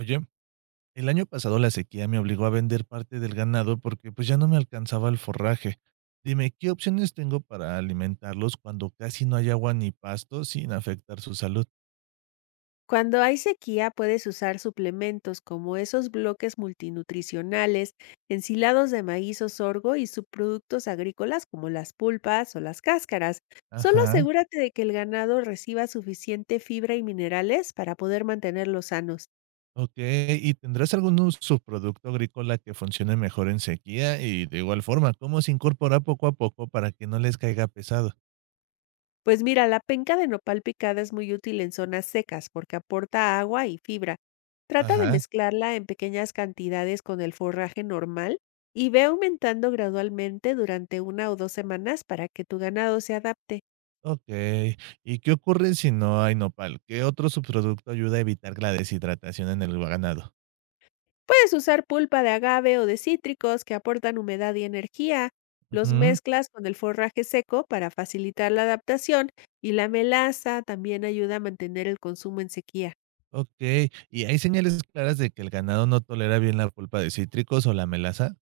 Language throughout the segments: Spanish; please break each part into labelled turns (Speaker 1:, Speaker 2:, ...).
Speaker 1: Oye, el año pasado la sequía me obligó a vender parte del ganado porque pues ya no me alcanzaba el forraje. Dime, ¿qué opciones tengo para alimentarlos cuando casi no hay agua ni pasto sin afectar su salud?
Speaker 2: Cuando hay sequía, puedes usar suplementos como esos bloques multinutricionales, ensilados de maíz o sorgo y subproductos agrícolas como las pulpas o las cáscaras. Solo
Speaker 1: Ajá,
Speaker 2: asegúrate de que el ganado reciba suficiente fibra y minerales para poder mantenerlos sanos.
Speaker 1: ok. ¿Y tendrás algún subproducto agrícola que funcione mejor en sequía? Y de igual forma, ¿cómo se incorpora poco a poco para que no les caiga pesado?
Speaker 2: Pues mira, la penca de nopal picada es muy útil en zonas secas porque aporta agua y fibra. Trata de
Speaker 1: Ajá,
Speaker 2: mezclarla en pequeñas cantidades con el forraje normal y ve aumentando gradualmente durante una o dos semanas para que tu ganado se adapte.
Speaker 1: ok. ¿Y qué ocurre si no hay nopal? ¿Qué otro subproducto ayuda a evitar la deshidratación en el ganado?
Speaker 2: Puedes usar pulpa de agave o de cítricos que aportan humedad y energía. Los
Speaker 1: Ujú.
Speaker 2: mezclas con el forraje seco para facilitar la adaptación y la melaza también ayuda a mantener el consumo en sequía.
Speaker 1: Okey, ¿y hay señales claras de que el ganado no tolera bien la pulpa de cítricos o la melaza?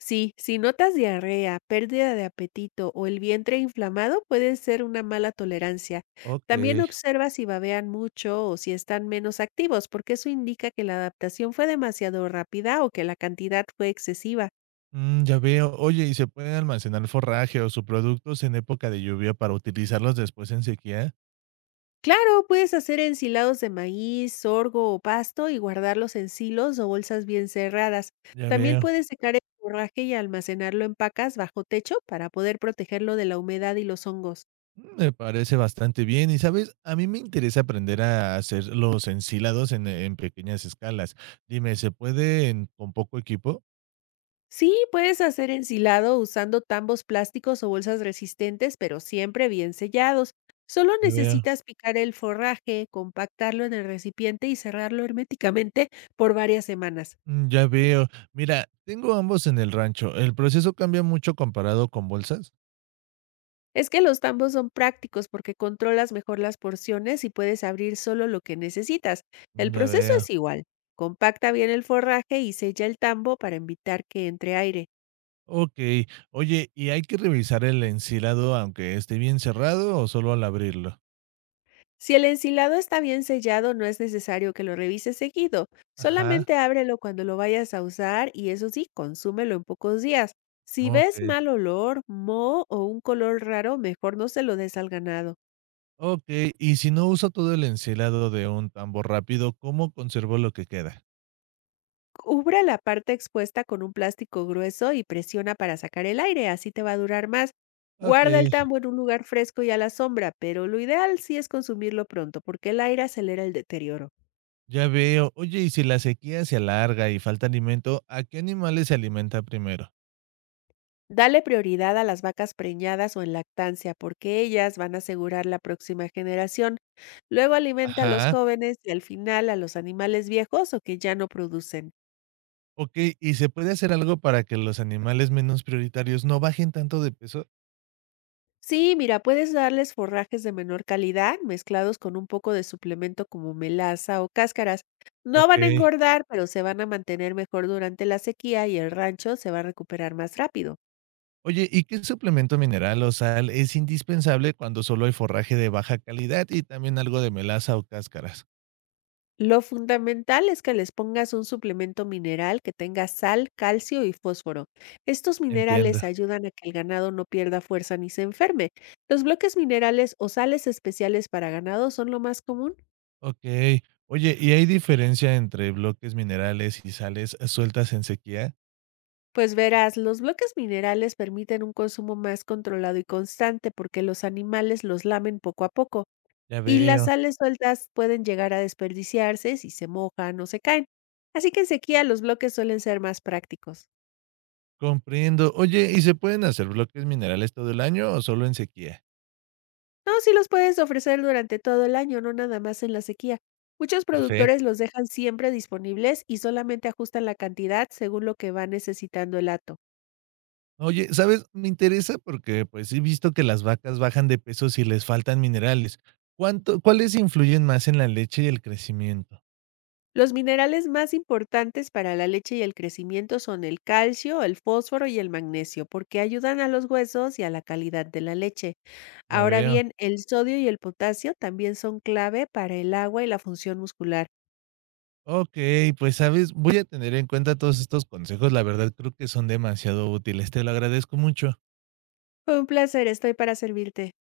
Speaker 2: Sí, si notas diarrea, pérdida de apetito o el vientre inflamado, puede ser una mala tolerancia. También
Speaker 1: Okey,
Speaker 2: observa si babean mucho o si están menos activos, porque eso indica que la adaptación fue demasiado rápida o que la cantidad fue excesiva.
Speaker 1: mm, ya veo. Oye, ¿y se pueden almacenar forraje o subproductos en época de lluvia para utilizarlos después en sequía?
Speaker 2: Claro, puedes hacer ensilados de maíz, sorgo o pasto y guardarlos en silos o bolsas bien cerradas.
Speaker 1: Ya
Speaker 2: También
Speaker 1: veo.
Speaker 2: puedes secar el forraje y almacenarlo en pacas bajo techo para poder protegerlo de la humedad y los hongos.
Speaker 1: Mm, me parece bastante bien. Y, ¿sabes? A mí me interesa aprender a hacer los ensilados en pequeñas escalas. Dime, ¿se pueden con poco equipo?
Speaker 2: Sí, puedes hacer ensilado usando tambos plásticos o bolsas resistentes, pero siempre bien sellados. Solo
Speaker 1: Ya veo.
Speaker 2: necesitas picar el forraje, compactarlo en el recipiente y cerrarlo herméticamente por varias semanas.
Speaker 1: Mm, ya veo. Mira, tengo ambos en el rancho. ¿El proceso cambia mucho comparado con bolsas?
Speaker 2: Es que los tambos son prácticos porque controlas mejor las porciones y puedes abrir solo lo que necesitas. El
Speaker 1: Mm, ya
Speaker 2: proceso
Speaker 1: veo.
Speaker 2: es igual. Compacta bien el forraje y sella el tambo para evitar que entre aire.
Speaker 1: Okey. Oye, ¿y hay que revisar el ensilado aunque esté bien cerrado o solo al abrirlo?
Speaker 2: Si el ensilado está bien sellado, no es necesario que lo revises seguido.
Speaker 1: Ajá,
Speaker 2: Solamente ábrelo cuando lo vayas a usar y eso sí, consúmelo en pocos días. Si ves
Speaker 1: okey,
Speaker 2: mal olor, moho o un color raro, mejor no se lo des al ganado.
Speaker 1: okey. Y si no uso todo el ensilado de un tambor rápido, ¿cómo conservo lo que queda?
Speaker 2: Cubre la parte expuesta con un plástico grueso y presiona para sacar el aire, así te va a durar más. Guarda el
Speaker 1: Okey,
Speaker 2: tambo en un lugar fresco y a la sombra, pero lo ideal sí es consumirlo pronto porque el aire acelera el deterioro.
Speaker 1: ya veo. Oye, y si la sequía se alarga y falta alimento, ¿a qué animales se alimenta primero?
Speaker 2: Dale prioridad a las vacas preñadas o en lactancia, porque ellas van a asegurar la próxima generación. Luego alimenta a los
Speaker 1: Ajá,
Speaker 2: jóvenes y al final a los animales viejos o que ya no producen.
Speaker 1: okey. ¿Y se puede hacer algo para que los animales menos prioritarios no bajen tanto de peso?
Speaker 2: Sí, mira, puedes darles forrajes de menor calidad mezclados con un poco de suplemento como melaza o cáscaras. No van a
Speaker 1: Okey.
Speaker 2: engordar, pero se van a mantener mejor durante la sequía y el rancho se va a recuperar más rápido.
Speaker 1: Oye, ¿y qué suplemento mineral o sal es indispensable cuando solo hay forraje de baja calidad y también algo de melaza o cáscaras?
Speaker 2: Lo fundamental es que les pongas un suplemento mineral que tenga sal, calcio y fósforo. Estos
Speaker 1: Entiendo.
Speaker 2: minerales ayudan a que el ganado no pierda fuerza ni se enferme. Los bloques minerales o sales especiales para ganado son lo más común.
Speaker 1: Okey. Oye, ¿y hay diferencia entre bloques minerales y sales sueltas en sequía?
Speaker 2: Pues verás, los bloques minerales permiten un consumo más controlado y constante porque los animales los lamen poco a poco
Speaker 1: Ya
Speaker 2: y las
Speaker 1: veo.
Speaker 2: sales sueltas pueden llegar a desperdiciarse si se mojan o se caen. Así que en sequía los bloques suelen ser más prácticos.
Speaker 1: Comprendo. Oye, ¿y se pueden hacer bloques minerales todo el año o solo en sequía?
Speaker 2: No, sí los puedes ofrecer durante todo el año, no nada más en la sequía. Muchos productores
Speaker 1: Perfecto.
Speaker 2: los dejan siempre disponibles y solamente ajustan la cantidad según lo que va necesitando el hato.
Speaker 1: Oye, ¿sabes? Me interesa porque, pues, he visto que las vacas bajan de peso si les faltan minerales. ¿Cuánto ¿Cuáles influyen más en la leche y el crecimiento?
Speaker 2: Los minerales más importantes para la leche y el crecimiento son el calcio, el fósforo y el magnesio, porque ayudan a los huesos y a la calidad de la leche.
Speaker 1: Ya
Speaker 2: Ahora
Speaker 1: veo.
Speaker 2: bien, el sodio y el potasio también son clave para el agua y la función muscular.
Speaker 1: Okey, pues, ¿sabes? Voy a tener en cuenta todos estos consejos, la verdad creo que son demasiado útiles, te lo agradezco mucho.
Speaker 2: Fue un placer, estoy para servirte.